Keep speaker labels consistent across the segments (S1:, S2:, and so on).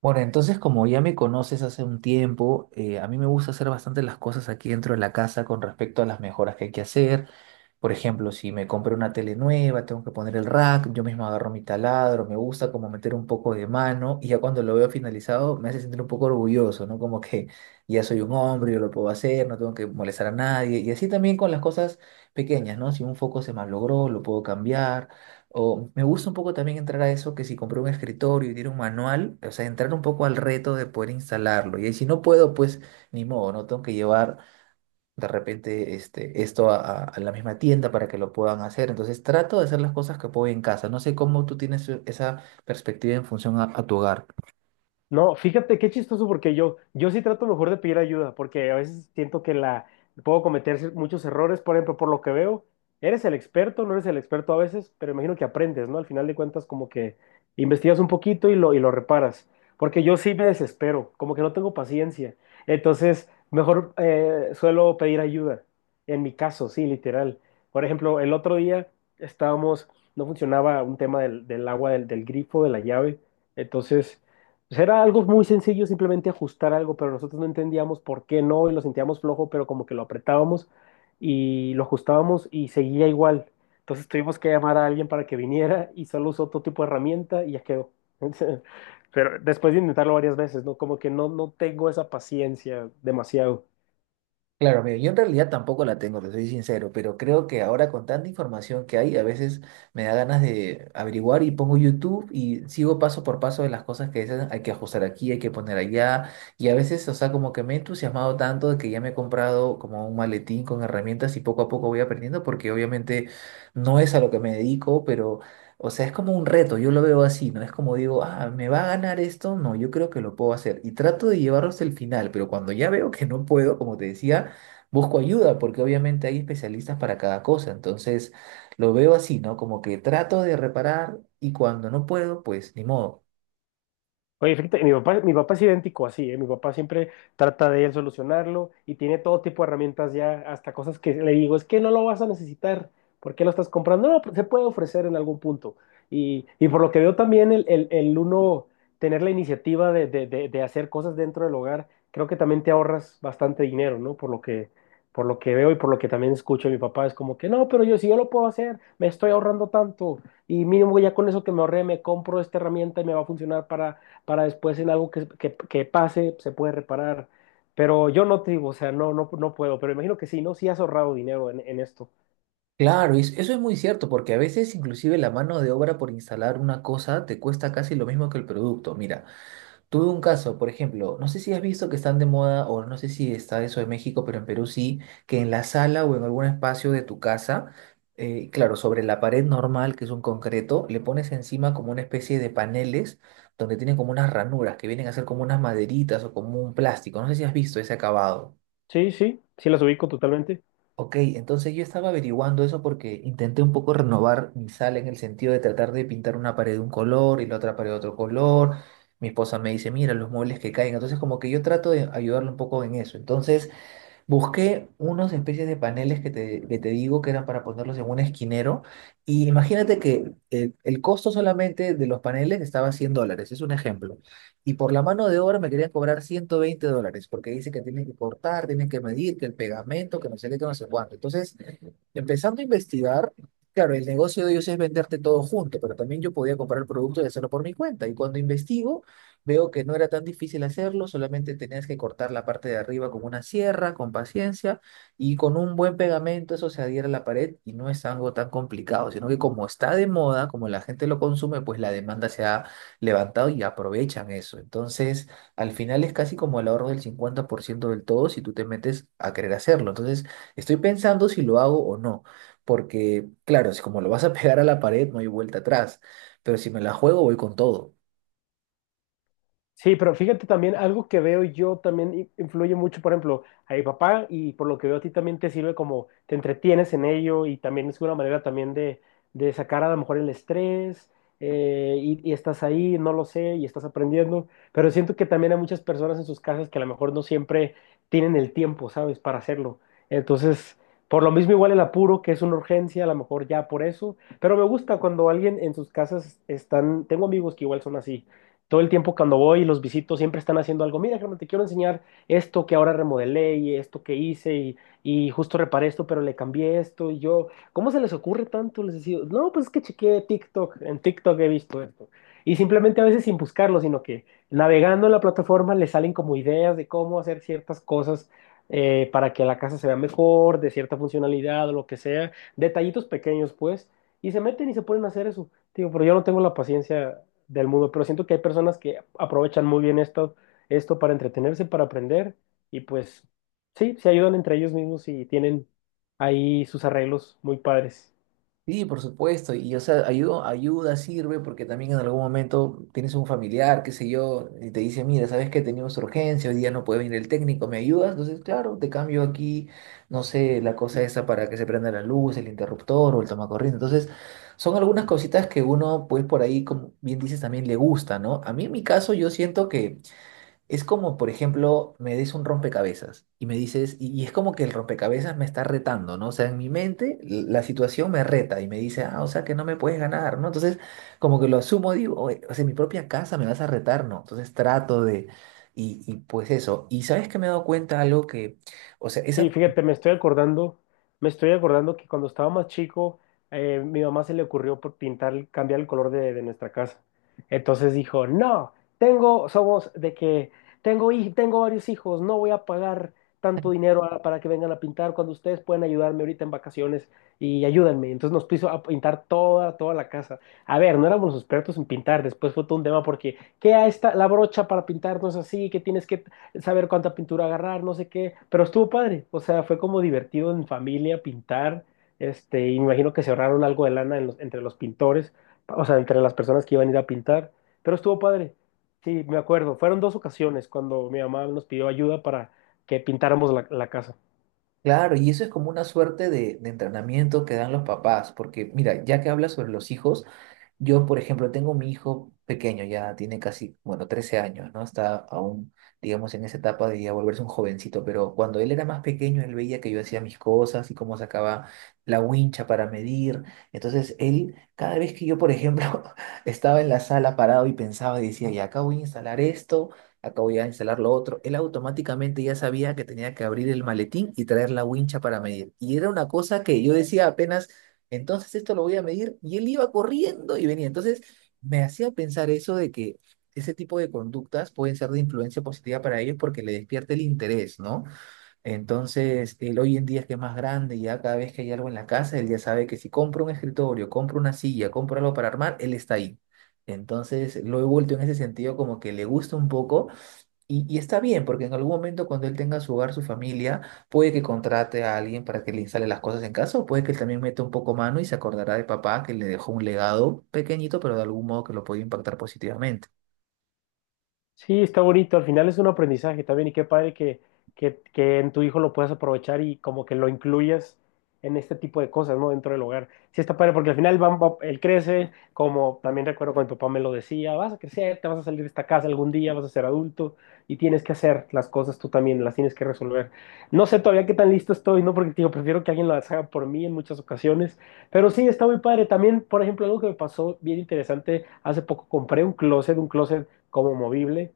S1: Bueno, entonces como ya me conoces hace un tiempo, a mí me gusta hacer bastante las cosas aquí dentro de la casa con respecto a las mejoras que hay que hacer. Por ejemplo, si me compré una tele nueva, tengo que poner el rack, yo mismo agarro mi taladro, me gusta como meter un poco de mano y ya cuando lo veo finalizado me hace sentir un poco orgulloso, ¿no? Como que ya soy un hombre, yo lo puedo hacer, no tengo que molestar a nadie. Y así también con las cosas pequeñas, ¿no? Si un foco se malogró, lo puedo cambiar. O me gusta un poco también entrar a eso que si compré un escritorio y tiene un manual, o sea, entrar un poco al reto de poder instalarlo. Y ahí si no puedo, pues ni modo, no tengo que llevar de repente a la misma tienda para que lo puedan hacer. Entonces trato de hacer las cosas que puedo en casa. No sé cómo tú tienes esa perspectiva en función a tu hogar.
S2: No, fíjate qué chistoso porque yo sí trato mejor de pedir ayuda porque a veces siento que la puedo cometer muchos errores, por ejemplo. Por lo que veo, eres el experto, no eres el experto a veces, pero imagino que aprendes, ¿no? Al final de cuentas como que investigas un poquito y lo reparas, porque yo sí me desespero, como que no tengo paciencia, entonces mejor suelo pedir ayuda, en mi caso, sí, literal. Por ejemplo, el otro día estábamos, no funcionaba un tema del agua del grifo, de la llave, entonces... Pues era algo muy sencillo, simplemente ajustar algo, pero nosotros no entendíamos por qué no y lo sentíamos flojo, pero como que lo apretábamos y lo ajustábamos y seguía igual. Entonces tuvimos que llamar a alguien para que viniera y solo usó otro tipo de herramienta y ya quedó. Pero después de intentarlo varias veces, ¿no? Como que no, no tengo esa paciencia demasiado.
S1: Claro, mira, yo en realidad tampoco la tengo, te soy sincero, pero creo que ahora con tanta información que hay, a veces me da ganas de averiguar y pongo YouTube y sigo paso por paso de las cosas que dicen, hay que ajustar aquí, hay que poner allá, y a veces, o sea, como que me he entusiasmado tanto de que ya me he comprado como un maletín con herramientas y poco a poco voy aprendiendo, porque obviamente no es a lo que me dedico, pero, o sea, es como un reto, yo lo veo así, ¿no? Es como digo, ah, ¿me va a ganar esto? No, yo creo que lo puedo hacer, y trato de llevarlo hasta el final, pero cuando ya veo que no puedo, como te decía, busco ayuda porque obviamente hay especialistas para cada cosa. Entonces lo veo así, ¿no? Como que trato de reparar y cuando no puedo, pues ni modo.
S2: Oye, fíjate, mi papá es idéntico así, ¿eh? Mi papá siempre trata de él solucionarlo y tiene todo tipo de herramientas ya, hasta cosas que le digo, es que no lo vas a necesitar, ¿por qué lo estás comprando? No, pues se puede ofrecer en algún punto. Y por lo que veo también el uno tener la iniciativa de hacer cosas dentro del hogar, creo que también te ahorras bastante dinero, ¿no? Por lo que veo y por lo que también escucho, mi papá es como que, no, pero yo si yo lo puedo hacer, me estoy ahorrando tanto y mínimo ya con eso que me ahorré, me compro esta herramienta y me va a funcionar para después en algo que pase se puede reparar. Pero yo no te digo, o sea, no, no, no puedo, pero imagino que sí, ¿no? Sí has ahorrado dinero en esto.
S1: Claro, y eso es muy cierto porque a veces inclusive la mano de obra por instalar una cosa te cuesta casi lo mismo que el producto. Mira. Tuve un caso, por ejemplo, no sé si has visto que están de moda, o no sé si está eso en México, pero en Perú sí, que en la sala o en algún espacio de tu casa, claro, sobre la pared normal, que es un concreto, le pones encima como una especie de paneles donde tienen como unas ranuras que vienen a ser como unas maderitas o como un plástico. No sé si has visto ese acabado.
S2: Sí, sí, sí las ubico totalmente.
S1: Ok, entonces yo estaba averiguando eso porque intenté un poco renovar mi sala en el sentido de tratar de pintar una pared de un color y la otra pared de otro color. Mi esposa me dice, mira, los muebles que caen. Entonces como que yo trato de ayudarle un poco en eso. Entonces busqué unas especies de paneles que te digo que eran para ponerlos en un esquinero. Y imagínate que el costo solamente de los paneles estaba $100, es un ejemplo. Y por la mano de obra me querían cobrar $120, porque dice que tienen que cortar, tienen que medir, que el pegamento, que no sé qué, que no sé cuánto. Entonces, empezando a investigar, claro, el negocio de ellos es venderte todo junto, pero también yo podía comprar el producto y hacerlo por mi cuenta. Y cuando investigo, veo que no era tan difícil hacerlo, solamente tenías que cortar la parte de arriba con una sierra, con paciencia, y con un buen pegamento eso se adhiere a la pared y no es algo tan complicado, sino que como está de moda, como la gente lo consume, pues la demanda se ha levantado y aprovechan eso. Entonces, al final es casi como el ahorro del 50% del todo si tú te metes a querer hacerlo. Entonces, estoy pensando si lo hago o no, porque claro, si como lo vas a pegar a la pared no hay vuelta atrás, pero si me la juego voy con todo.
S2: Sí, pero fíjate también, algo que veo yo también influye mucho, por ejemplo, a mi papá, y por lo que veo a ti también te sirve como te entretienes en ello, y también es una manera también de sacar a lo mejor el estrés, y estás ahí, no lo sé, y estás aprendiendo, pero siento que también hay muchas personas en sus casas que a lo mejor no siempre tienen el tiempo, ¿sabes?, para hacerlo. Entonces, por lo mismo igual el apuro, que es una urgencia, a lo mejor ya por eso, pero me gusta cuando alguien en sus casas están, tengo amigos que igual son así todo el tiempo, cuando voy y los visito siempre están haciendo algo. Mira, Germán, te quiero enseñar esto que ahora remodelé y esto que hice, y justo reparé esto, pero le cambié esto y yo, ¿cómo se les ocurre tanto? Les decía, no, pues es que chequeé TikTok, en TikTok he visto esto. Y simplemente a veces sin buscarlo, sino que navegando en la plataforma les salen como ideas de cómo hacer ciertas cosas, para que la casa se vea mejor, de cierta funcionalidad o lo que sea, detallitos pequeños pues, y se meten y se ponen a hacer eso. Digo, pero yo no tengo la paciencia del mundo, pero siento que hay personas que aprovechan muy bien esto para entretenerse, para aprender, y pues sí, se ayudan entre ellos mismos y tienen ahí sus arreglos muy padres.
S1: Sí, por supuesto, y o sea, ayuda sirve porque también en algún momento tienes un familiar, qué sé yo, y te dice, mira, sabes que tenemos urgencia, hoy día no puede venir el técnico, ¿me ayudas? Entonces, claro, te cambio aquí, no sé, la cosa esa para que se prenda la luz, el interruptor o el tomacorriente. Entonces, son algunas cositas que uno, pues por ahí, como bien dices, también le gusta, ¿no? A mí en mi caso yo siento que es como, por ejemplo, me des un rompecabezas y me dices, y es como que el rompecabezas me está retando, ¿no? O sea, en mi mente la situación me reta y me dice, ah, o sea, que no me puedes ganar, ¿no? Entonces, como que lo asumo, digo, "Oye, o sea, en mi propia casa me vas a retar, ¿no? Entonces trato de, y pues eso. Y sabes que me he dado cuenta algo que, o sea, esa,
S2: Sí, fíjate, me estoy acordando que cuando estaba más chico, mi mamá se le ocurrió por pintar, cambiar el color de nuestra casa. Entonces dijo, no, somos de que tengo varios hijos, no voy a pagar tanto dinero para que vengan a pintar cuando ustedes pueden ayudarme ahorita en vacaciones y ayúdenme. Entonces nos puso a pintar toda la casa. A ver, no éramos expertos en pintar, después fue todo un tema porque, ¿qué a esta, la brocha para pintar no es así? Qué tienes que saber cuánta pintura agarrar, no sé qué, pero estuvo padre, o sea, fue como divertido en familia pintar, y me imagino que se ahorraron algo de lana en entre los pintores, o sea, entre las personas que iban a ir a pintar, pero estuvo padre, sí, me acuerdo, fueron 2 ocasiones cuando mi mamá nos pidió ayuda para que pintáramos la casa.
S1: claro, y eso es como una suerte de entrenamiento que dan los papás, porque mira, ya que hablas sobre los hijos, yo, por ejemplo, tengo mi hijo pequeño, ya tiene casi, bueno, 13 años, ¿no? Está aún, digamos, en esa etapa de ya volverse un jovencito, pero cuando él era más pequeño, él veía que yo hacía mis cosas y cómo sacaba la wincha para medir. Entonces, él, cada vez que yo, por ejemplo, estaba en la sala parado y pensaba y decía, ya acá voy a instalar esto, acá voy a instalar lo otro, él automáticamente ya sabía que tenía que abrir el maletín y traer la wincha para medir. Y era una cosa que yo decía apenas entonces esto lo voy a medir y él iba corriendo y venía. Entonces me hacía pensar eso de que ese tipo de conductas pueden ser de influencia positiva para ellos porque le despierta el interés, ¿no? Entonces él hoy en día es que es más grande, ya cada vez que hay algo en la casa, él ya sabe que si compro un escritorio, compro una silla, compro algo para armar, él está ahí. Entonces lo he vuelto en ese sentido como que le gusta un poco y está bien, porque en algún momento cuando él tenga su hogar, su familia, puede que contrate a alguien para que le instale las cosas en casa, o puede que él también meta un poco mano y se acordará de papá que le dejó un legado pequeñito, pero de algún modo que lo puede impactar positivamente.
S2: Sí, está bonito. Al final es un aprendizaje también y qué padre que en tu hijo lo puedas aprovechar y como que lo incluyas en este tipo de cosas, ¿no? Dentro del hogar. Sí, está padre porque al final él crece, como también recuerdo cuando mi papá me lo decía, vas a crecer, te vas a salir de esta casa algún día, vas a ser adulto y tienes que hacer las cosas tú también, las tienes que resolver. No sé todavía qué tan listo estoy, ¿no? Porque te digo, prefiero que alguien lo haga por mí en muchas ocasiones, pero sí, está muy padre. También, por ejemplo, algo que me pasó bien interesante, hace poco compré un closet como movible,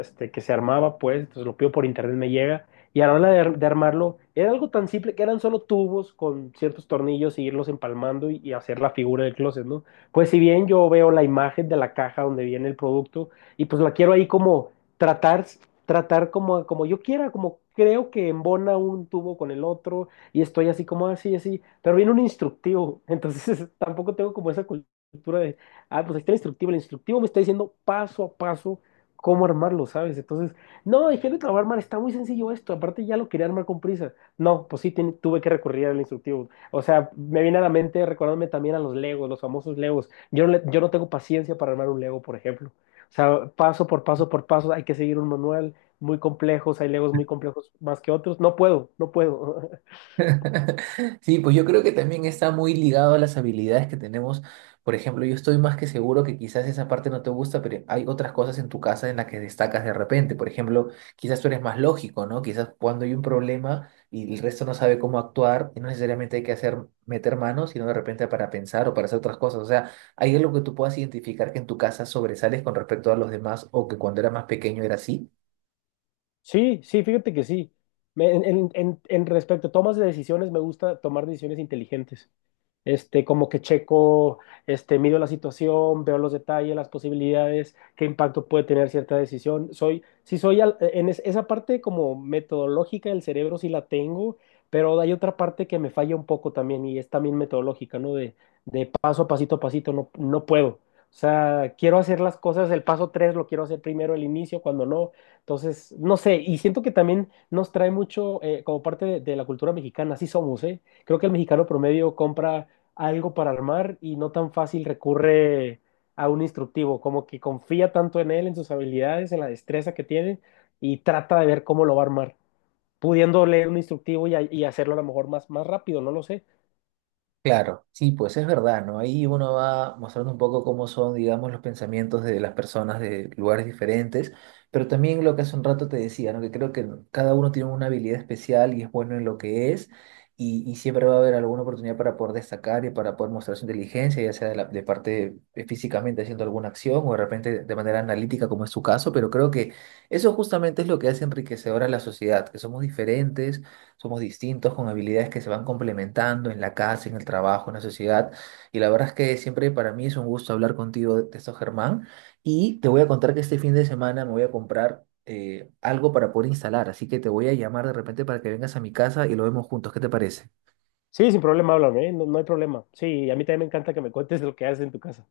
S2: que se armaba, pues, entonces lo pido por internet, me llega. Y a la hora de armarlo, era algo tan simple que eran solo tubos con ciertos tornillos y irlos empalmando y hacer la figura del closet, ¿no? Pues si bien yo veo la imagen de la caja donde viene el producto y pues la quiero ahí como tratar, tratar como, como yo quiera, como creo que embona un tubo con el otro y estoy así como así, así, pero viene un instructivo, entonces tampoco tengo como esa cultura de, ah, pues ahí está el instructivo. El instructivo me está diciendo paso a paso cómo armarlo, ¿sabes? Entonces, no, dije de trabajar armar, está muy sencillo esto. Aparte, ya lo quería armar con prisa. No, pues sí, tuve que recurrir al instructivo. O sea, me viene a la mente recordándome también a los Legos, los famosos Legos. Yo no tengo paciencia para armar un Lego, por ejemplo. O sea, paso por paso por paso, hay que seguir un manual muy complejos. Hay Legos muy complejos más que otros. No puedo, no puedo.
S1: Sí, pues yo creo que también está muy ligado a las habilidades que tenemos. Por ejemplo, yo estoy más que seguro que quizás esa parte no te gusta, pero hay otras cosas en tu casa en las que destacas de repente. Por ejemplo, quizás tú eres más lógico, ¿no? Quizás cuando hay un problema y el resto no sabe cómo actuar, y no necesariamente hay que hacer meter manos, sino de repente para pensar o para hacer otras cosas. O sea, hay algo que tú puedas identificar que en tu casa sobresales con respecto a los demás o que cuando eras más pequeño era así.
S2: Sí, sí, fíjate que sí. En respecto a tomas de decisiones, me gusta tomar decisiones inteligentes. Como que checo, mido la situación, veo los detalles, las posibilidades, qué impacto puede tener cierta decisión. Sí soy esa parte como metodológica del cerebro sí la tengo, pero hay otra parte que me falla un poco también y es también metodológica, ¿no? De paso a pasito, no, no puedo. O sea, quiero hacer las cosas, el paso 3 lo quiero hacer primero, el inicio, cuando no. Entonces, no sé, y siento que también nos trae mucho como parte de la cultura mexicana, así somos, ¿eh? Creo que el mexicano promedio compra algo para armar y no tan fácil recurre a un instructivo, como que confía tanto en él, en sus habilidades, en la destreza que tiene y trata de ver cómo lo va a armar, pudiendo leer un instructivo y hacerlo a lo mejor más, más rápido, no lo sé.
S1: Claro, sí, pues es verdad, ¿no? Ahí uno va mostrando un poco cómo son, digamos, los pensamientos de las personas de lugares diferentes, pero también lo que hace un rato te decía, ¿no? Que creo que cada uno tiene una habilidad especial y es bueno en lo que es, y siempre va a haber alguna oportunidad para poder destacar y para poder mostrar su inteligencia, ya sea de, de parte físicamente haciendo alguna acción o de repente de manera analítica, como es su caso, pero creo que eso justamente es lo que hace enriquecedora a la sociedad, que somos diferentes somos distintos con habilidades que se van complementando en la casa, en el trabajo, en la sociedad. Y la verdad es que siempre para mí es un gusto hablar contigo de esto, Germán. Y te voy a contar que este fin de semana me voy a comprar algo para poder instalar, así que te voy a llamar de repente para que vengas a mi casa y lo vemos juntos. ¿Qué te parece?
S2: Sí, sin problema, háblame, ¿eh? No, no hay problema. Sí, a mí también me encanta que me cuentes lo que haces en tu casa.